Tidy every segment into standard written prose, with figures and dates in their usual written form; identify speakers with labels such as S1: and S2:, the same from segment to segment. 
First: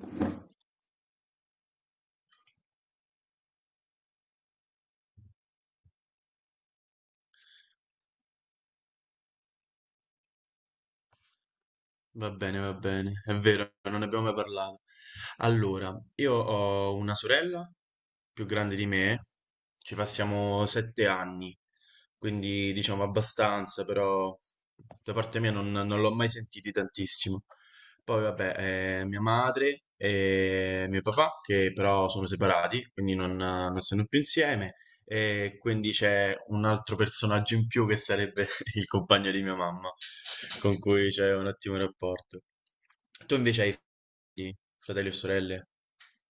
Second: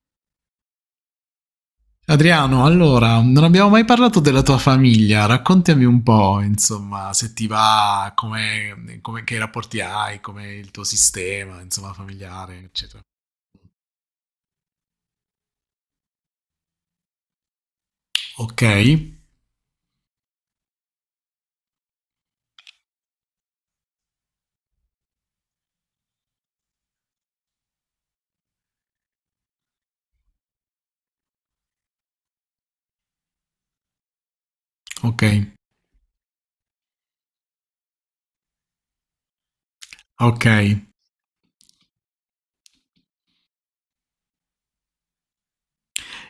S1: due.
S2: Adriano, allora, non abbiamo mai parlato della tua famiglia, raccontami un po', insomma, se ti va, che rapporti hai, come il tuo sistema, insomma, familiare,
S1: Va
S2: eccetera.
S1: bene, è vero, non ne abbiamo mai parlato. Allora, io ho una sorella più
S2: Ok,
S1: grande di me, ci passiamo sette anni, quindi diciamo abbastanza, però da parte mia non l'ho mai sentiti tantissimo. Poi vabbè, mia madre e mio papà, che però sono separati, quindi non stanno più insieme,
S2: ok,
S1: e quindi c'è un altro personaggio in più che sarebbe il compagno di mia mamma
S2: ok.
S1: con cui c'è un ottimo rapporto. Tu invece hai figli, fratelli o sorelle?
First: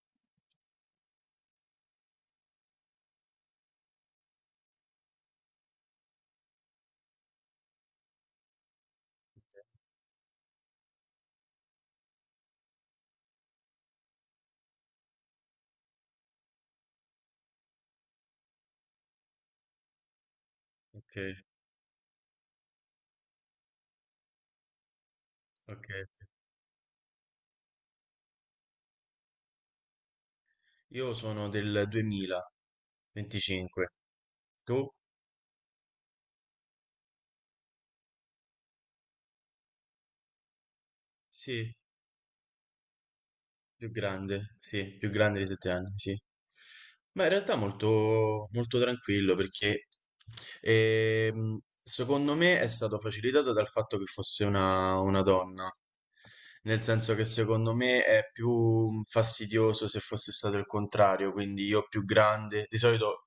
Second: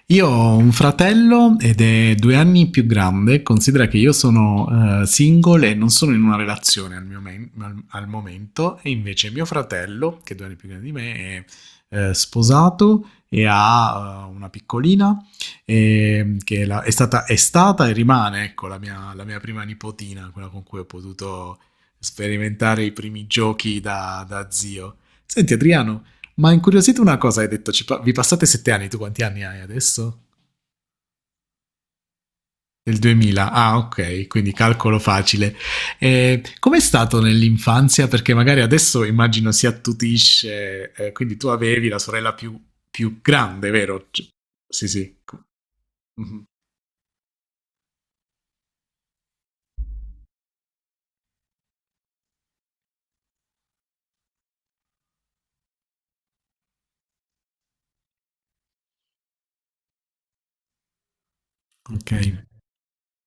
S2: Io ho un fratello ed è 2 anni più grande, considera che io sono single e non sono in una relazione al momento, e invece mio fratello, che è 2 anni più grande di me, è sposato e ha una piccolina che è stata e rimane ecco, la mia prima nipotina, quella con cui ho
S1: Ok,
S2: potuto sperimentare i primi giochi da zio. Senti
S1: ok. Ok.
S2: Adriano, ma incuriosito una cosa, hai detto, vi passate 7 anni, tu quanti anni hai adesso?
S1: Io sono del 2025.
S2: Del 2000, ah ok, quindi
S1: Tu?
S2: calcolo facile. Com'è stato nell'infanzia? Perché magari adesso immagino si attutisce, quindi tu
S1: Sì,
S2: avevi la sorella più grande, vero? C- sì,
S1: sì, più
S2: sì.
S1: grande di 7 anni, sì.
S2: Mhm.
S1: Ma in realtà molto, molto tranquillo perché secondo me è stato facilitato dal fatto che fosse una donna. Nel senso che secondo me è più fastidioso se fosse stato il contrario, quindi io più
S2: Ok,
S1: grande, di solito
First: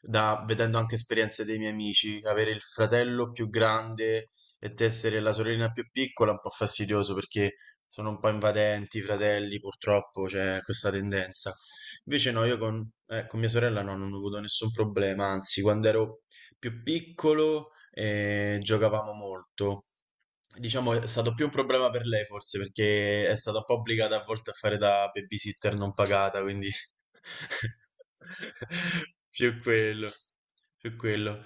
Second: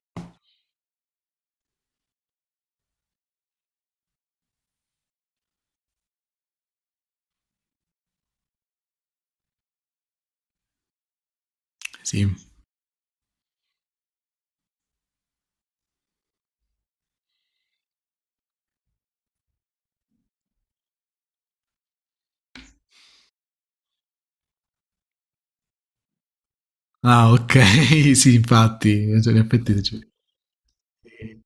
S1: vedendo anche esperienze dei miei amici, avere il fratello più grande e te essere la sorellina più piccola è un po' fastidioso perché sono un po' invadenti i fratelli, purtroppo c'è questa tendenza.
S2: sì.
S1: Invece no, io con mia sorella no, non ho avuto nessun problema, anzi, quando ero più piccolo giocavamo molto. Diciamo è stato più un problema per lei forse perché è stata un po' obbligata a volte a fare da babysitter non pagata, quindi
S2: Ah, ok. Sì, infatti, cioè, in
S1: più
S2: effetti, cioè,
S1: quello, più quello.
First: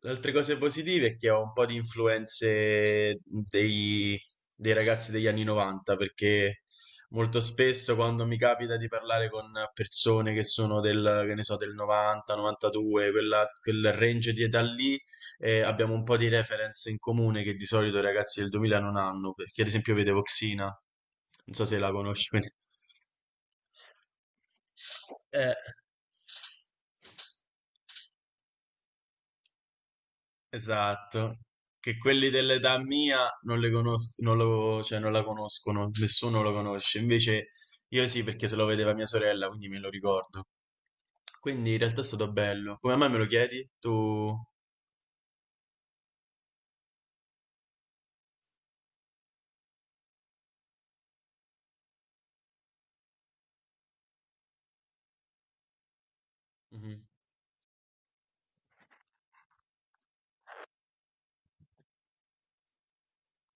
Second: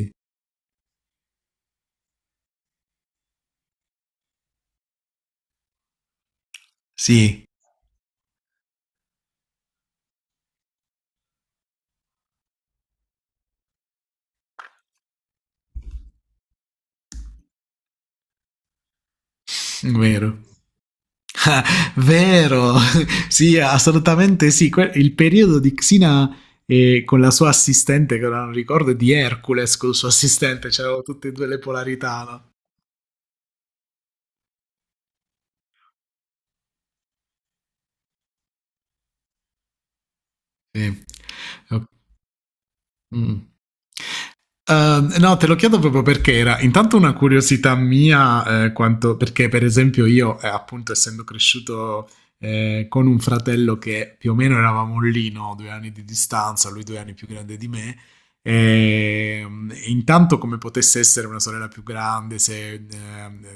S1: Le altre cose positive è che ho un po' di influenze dei, dei ragazzi degli anni 90 perché molto spesso quando mi capita di parlare con persone che sono del, che ne so, del 90, 92, quel range di età lì, abbiamo un po' di reference in comune che di solito i ragazzi del 2000 non hanno, perché ad
S2: sì,
S1: esempio vedevo
S2: vero.
S1: Xina, non so se la conosci. Quindi...
S2: Vero. Sì, assolutamente sì. Il
S1: Eh.
S2: periodo di Xina con la sua assistente, che ora non ricordo, e di Hercules con il suo assistente, c'erano tutte e
S1: Esatto,
S2: due le
S1: che
S2: polarità,
S1: quelli
S2: no?
S1: dell'età mia non le conos- non lo- cioè, non la conoscono, nessuno lo conosce. Invece io sì, perché se lo vedeva mia sorella, quindi me lo ricordo.
S2: Sì.
S1: Quindi in
S2: Ok.
S1: realtà è stato bello. Come mai me lo
S2: Mm.
S1: chiedi? Tu...
S2: No, te lo chiedo proprio perché era intanto una curiosità mia, quanto, perché per esempio io, appunto, essendo cresciuto con un fratello che più o meno eravamo lì, no? 2 anni di distanza, lui due
S1: Mhm.
S2: anni più grande di me, e, intanto come potesse essere una sorella più grande, se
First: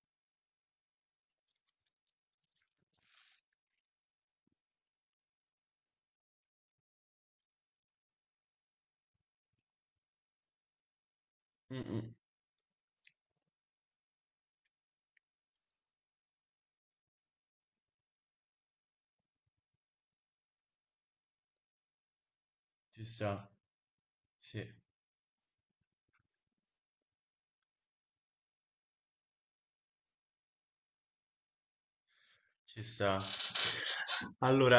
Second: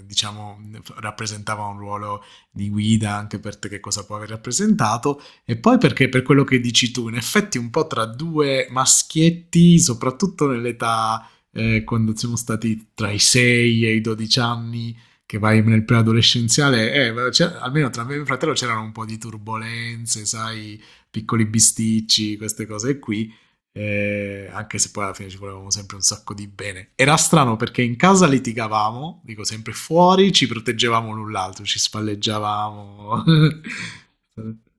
S2: diciamo rappresentava un ruolo di guida anche per te, che cosa può aver rappresentato, e poi perché per quello che dici tu, in effetti un po' tra due maschietti, soprattutto nell'età
S1: Mm-mm.
S2: quando siamo stati tra i 6 e i 12 anni, che vai nel preadolescenziale, almeno tra me e mio fratello c'erano un po' di turbulenze, sai, piccoli bisticci, queste cose
S1: Ci
S2: qui.
S1: sta,
S2: Eh,
S1: sì,
S2: anche se poi alla fine ci volevamo sempre un sacco di bene. Era strano perché in casa litigavamo, dico sempre fuori, ci proteggevamo l'un l'altro, ci
S1: ci sta.
S2: spalleggiavamo.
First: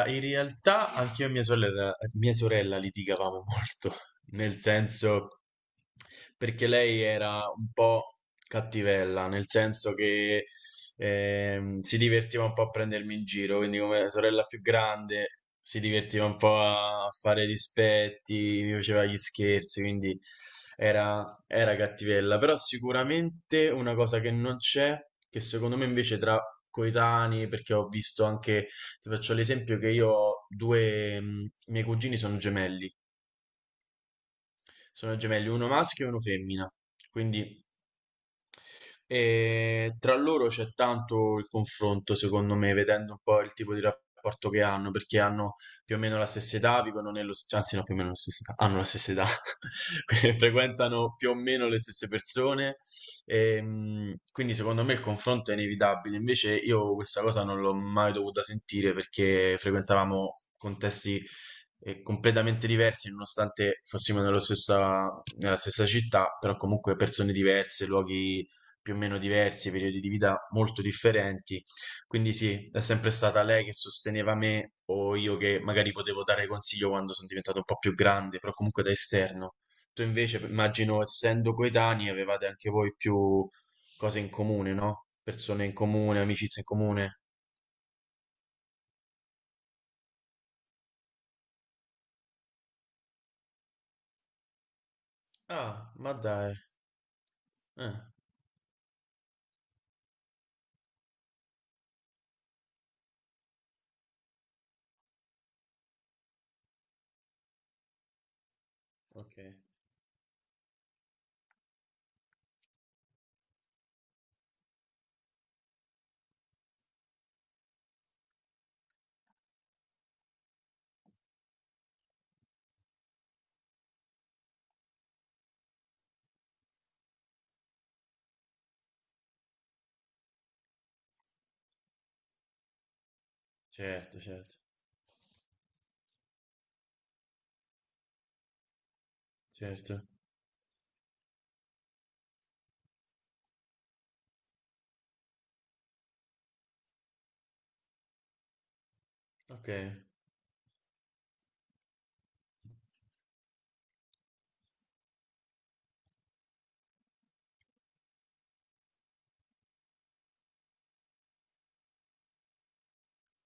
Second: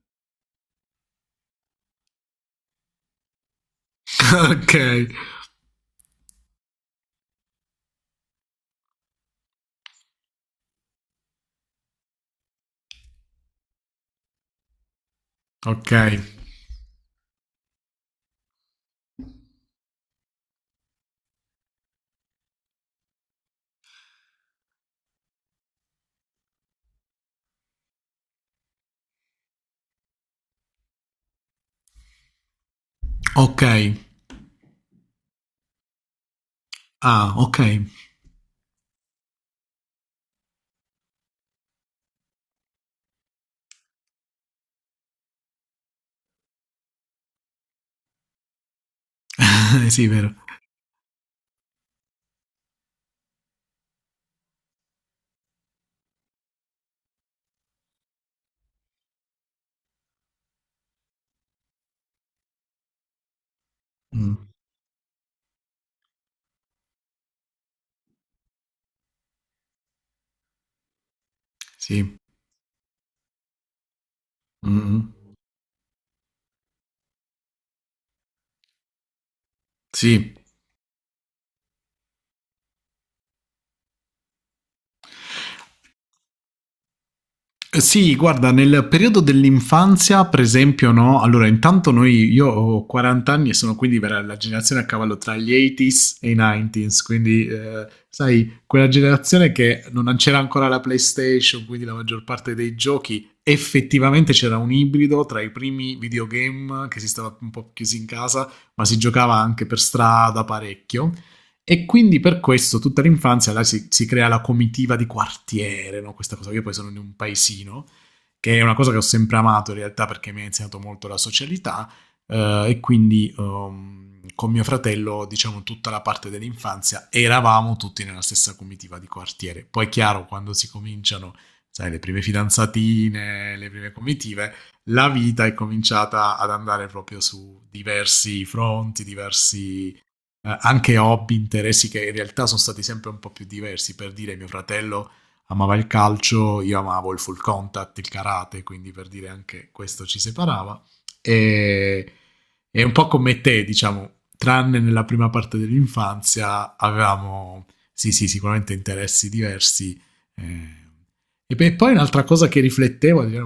S1: in realtà anche io e mia sorella litigavamo molto, nel
S2: Ok,
S1: senso... perché lei era un po' cattivella, nel senso che si divertiva un po' a prendermi in giro, quindi come sorella più grande si
S2: ok,
S1: divertiva un po' a fare dispetti, mi faceva gli scherzi, quindi era, era cattivella. Però sicuramente una cosa che non c'è, che secondo me invece tra coetanei, perché ho visto anche, ti faccio l'esempio che io ho due, miei cugini sono gemelli.
S2: ok.
S1: Sono gemelli, uno maschio e uno femmina.
S2: Ah, ok.
S1: Quindi tra loro c'è tanto il confronto, secondo me, vedendo un po' il tipo di rapporto che hanno, perché hanno più o meno la stessa età, anzi no, più o meno la stessa età, hanno la stessa età,
S2: Sì, vero.
S1: quindi frequentano più o meno le stesse persone, quindi secondo me il confronto è inevitabile. Invece io questa cosa non l'ho mai dovuta sentire perché frequentavamo contesti e completamente diversi, nonostante fossimo nello
S2: Mm,
S1: stessa- nella stessa città, però comunque persone diverse, luoghi più o meno diversi, periodi di vita molto differenti.
S2: sì.
S1: Quindi sì, è sempre stata lei che sosteneva
S2: Mm,
S1: me o
S2: mm.
S1: io che magari potevo dare consiglio quando sono diventato un po' più grande, però comunque da esterno. Tu
S2: Sì.
S1: invece, immagino, essendo coetanei, avevate anche voi più cose in comune, no? Persone in comune, amicizie in comune.
S2: Sì, guarda, nel periodo dell'infanzia, per esempio, no? Allora, intanto noi, io ho 40 anni e sono quindi la generazione a cavallo tra gli 80s
S1: Ah, ma
S2: e i
S1: dai.
S2: 90s, quindi,
S1: Ah,
S2: sai, quella generazione che non c'era ancora la PlayStation, quindi la maggior parte dei giochi, effettivamente c'era un ibrido tra i primi videogame che si stava un po' chiusi in casa, ma si giocava
S1: ok.
S2: anche per strada parecchio. E quindi per questo tutta l'infanzia là si crea la comitiva di quartiere, no? Questa cosa. Io poi sono in un paesino, che è una cosa che ho sempre amato in realtà perché mi ha insegnato molto la socialità e quindi con mio fratello, diciamo tutta la parte dell'infanzia, eravamo tutti nella stessa comitiva di quartiere. Poi è chiaro, quando si cominciano sai, le prime fidanzatine, le prime
S1: Certo,
S2: comitive,
S1: certo.
S2: la vita è cominciata ad andare proprio su diversi fronti,
S1: Certo,
S2: diversi anche hobby, interessi che in realtà sono stati sempre un po' più diversi. Per dire, mio fratello amava il calcio, io amavo il full contact, il karate, quindi per dire anche
S1: ok.
S2: questo ci separava. E, e un po' come te, diciamo, tranne nella prima parte dell'infanzia, avevamo sì, sì, sicuramente interessi diversi. eh. E beh, poi un'altra cosa che riflettevo,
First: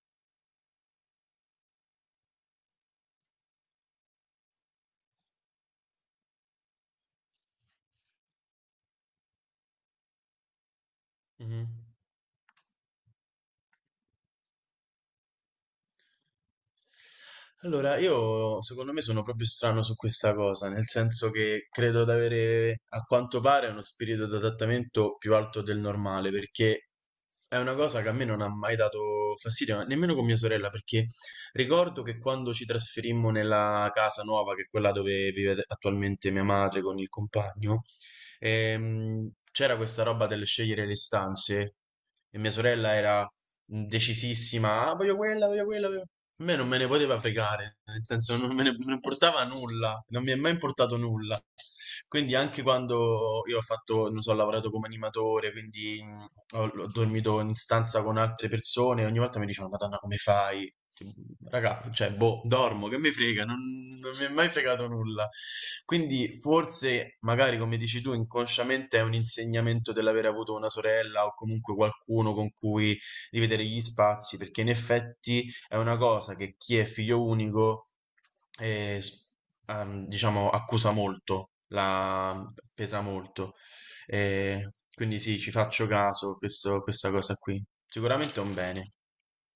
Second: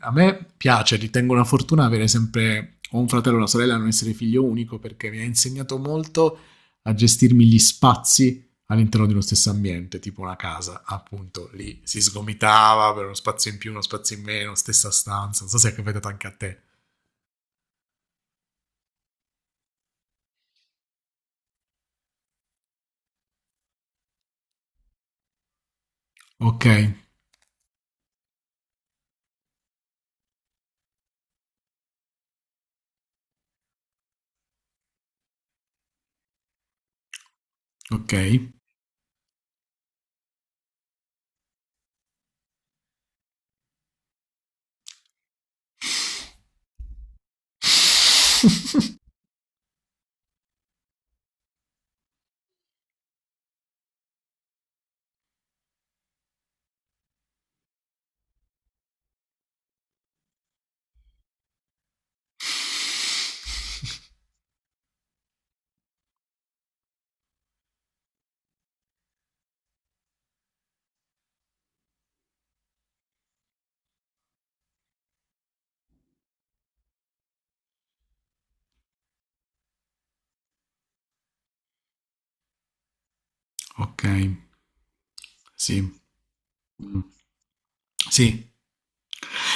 S2: a me piace, ritengo una fortuna avere sempre o un fratello o una sorella, non essere figlio unico, perché mi ha insegnato molto a gestirmi gli spazi all'interno di uno stesso ambiente, tipo una casa, appunto
S1: Mhm.
S2: lì si sgomitava per uno spazio in più, uno spazio in meno, stessa stanza. Non so se è capitato anche a te.
S1: Allora, io secondo me sono proprio strano su questa cosa, nel senso che credo di avere a quanto pare uno spirito d'adattamento più alto del normale,
S2: Ok,
S1: perché è una cosa che a me non ha mai dato fastidio, ma nemmeno con mia sorella, perché ricordo che quando ci trasferimmo nella casa nuova, che è quella dove vive attualmente mia madre con il compagno,
S2: ok.
S1: c'era questa roba del scegliere le stanze e mia sorella era decisissima, ah, voglio quella, voglio quella, voglio-". A me non me ne poteva fregare, nel senso non me ne non importava nulla, non mi è mai importato nulla. Quindi anche quando io ho fatto, non so, ho lavorato come animatore, quindi ho dormito in stanza con altre persone, ogni volta mi dicevano, Madonna, come fai? Tipo, raga, cioè, boh, dormo, che mi frega, non, non mi è mai fregato nulla. Quindi forse, magari come dici tu, inconsciamente è un insegnamento dell'aver avuto una sorella o comunque qualcuno con cui dividere gli spazi, perché in effetti è una cosa che chi è figlio unico, eh, s- diciamo, accusa molto, la pesa molto.
S2: Ok,
S1: Quindi sì, ci
S2: sì.
S1: faccio
S2: Mm.
S1: caso questa cosa qui. Sicuramente è
S2: Sì.
S1: un bene.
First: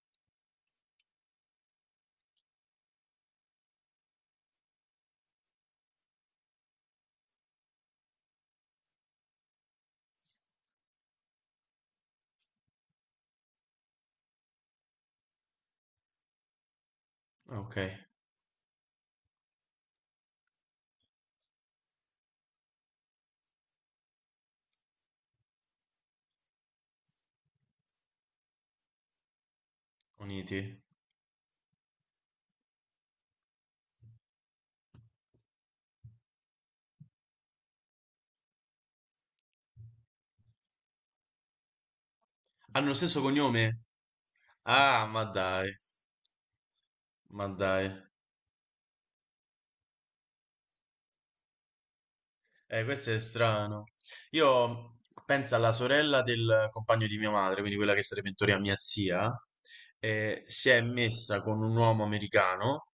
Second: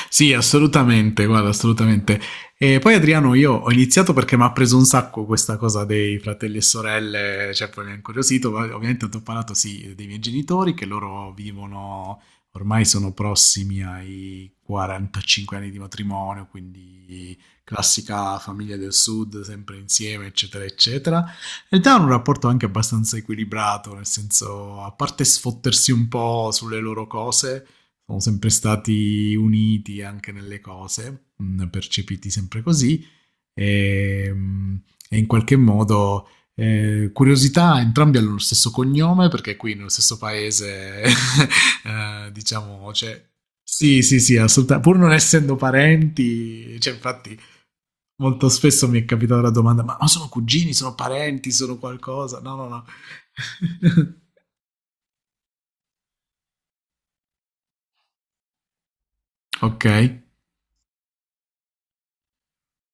S2: Sì, assolutamente, guarda, assolutamente. E poi Adriano, io ho iniziato perché mi ha preso un sacco questa cosa dei fratelli e sorelle, cioè poi mi ha incuriosito, ma ovviamente ti ho parlato sì dei miei genitori che loro vivono, ormai sono prossimi ai 45 anni di matrimonio, quindi
S1: Ah, ok,
S2: classica famiglia del sud, sempre insieme, eccetera, eccetera. In realtà hanno un rapporto anche abbastanza equilibrato, nel senso, a parte sfottersi un po' sulle loro cose sono sempre stati uniti anche nelle
S1: uniti.
S2: cose, percepiti sempre così e, mh, e in qualche modo curiosità, entrambi hanno lo stesso cognome perché qui nello stesso paese,
S1: Hanno
S2: diciamo,
S1: lo
S2: cioè,
S1: stesso cognome?
S2: sì, sì, sì, assolutamente, pur
S1: Ah,
S2: non
S1: ma
S2: essendo
S1: dai,
S2: parenti, cioè, infatti
S1: ma dai.
S2: molto spesso mi è capitata la domanda, ma, sono cugini, sono parenti, sono qualcosa? No, no, no.
S1: Questo è strano. Io penso alla sorella del compagno di mia madre, quindi quella che sarebbe in teoria mia zia,
S2: Ok,
S1: si è messa con un uomo americano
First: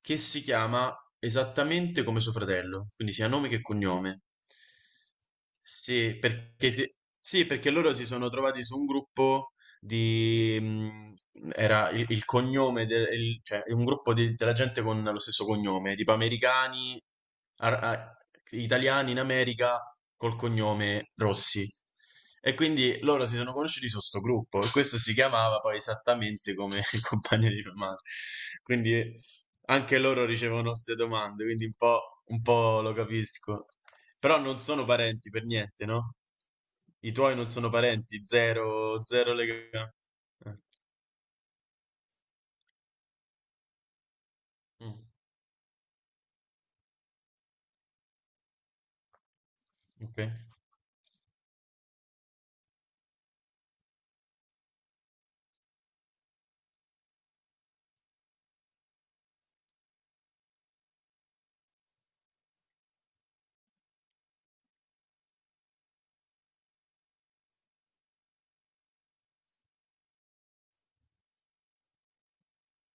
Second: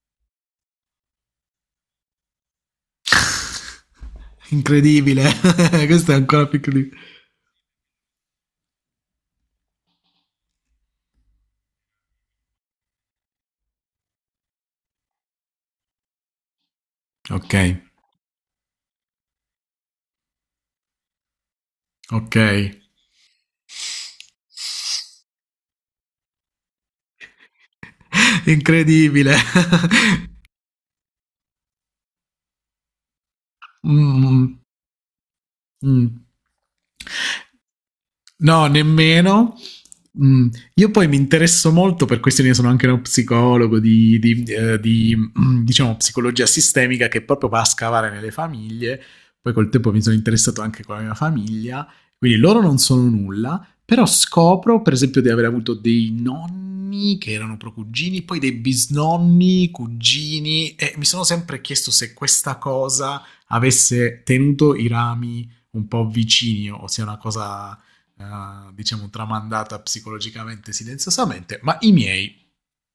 S1: che si chiama esattamente come suo fratello, quindi sia nome che cognome.
S2: incredibile. Questo è
S1: Sì,
S2: ancora più incredibile.
S1: sì, perché loro si sono trovati su un gruppo di... era il cognome, cioè un gruppo della gente con lo stesso cognome, tipo americani,
S2: Ok.
S1: ar- a- italiani in America col cognome Rossi. E
S2: Okay.
S1: quindi loro si sono conosciuti su sto gruppo e questo si chiamava poi esattamente come il compagno di mia madre. Quindi
S2: Incredibile.
S1: anche loro ricevono 'ste domande, quindi un po' lo capisco. Però non
S2: Mh,
S1: sono parenti per niente,
S2: mh.
S1: no? I tuoi non sono parenti,
S2: No,
S1: zero zero
S2: nemmeno.
S1: legame.
S2: Mm.
S1: Eh,
S2: Io poi mi interesso molto per questioni, sono anche uno psicologo di, di, eh,
S1: mh,
S2: di, mm, diciamo, psicologia sistemica che proprio va a scavare nelle famiglie. Poi col tempo mi sono
S1: okay.
S2: interessato anche con la mia famiglia, quindi loro non sono nulla, però scopro per esempio di aver avuto dei nonni che erano procugini, poi dei bisnonni, cugini, e mi sono sempre chiesto se questa cosa avesse tenuto i rami un po' vicini o sia una cosa diciamo tramandata psicologicamente silenziosamente, ma i miei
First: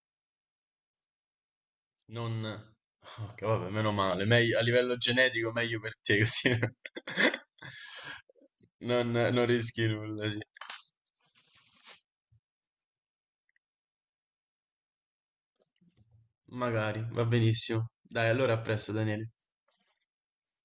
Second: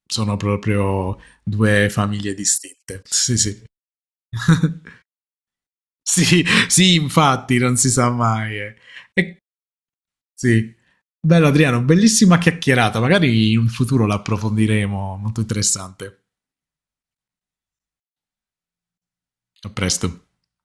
S2: sono proprio due famiglie
S1: Non
S2: distinte. Sì,
S1: okay,
S2: sì.
S1: vabbè, meno male. Meglio a livello genetico meglio per te
S2: Sì,
S1: così
S2: sì, infatti, non si sa mai.
S1: non
S2: E,
S1: non rischi nulla, sì.
S2: sì. Bello Adriano, bellissima chiacchierata, magari in un futuro l'approfondiremo, molto interessante.
S1: Magari, va benissimo. Dai, allora a presto, Daniele.
S2: A presto.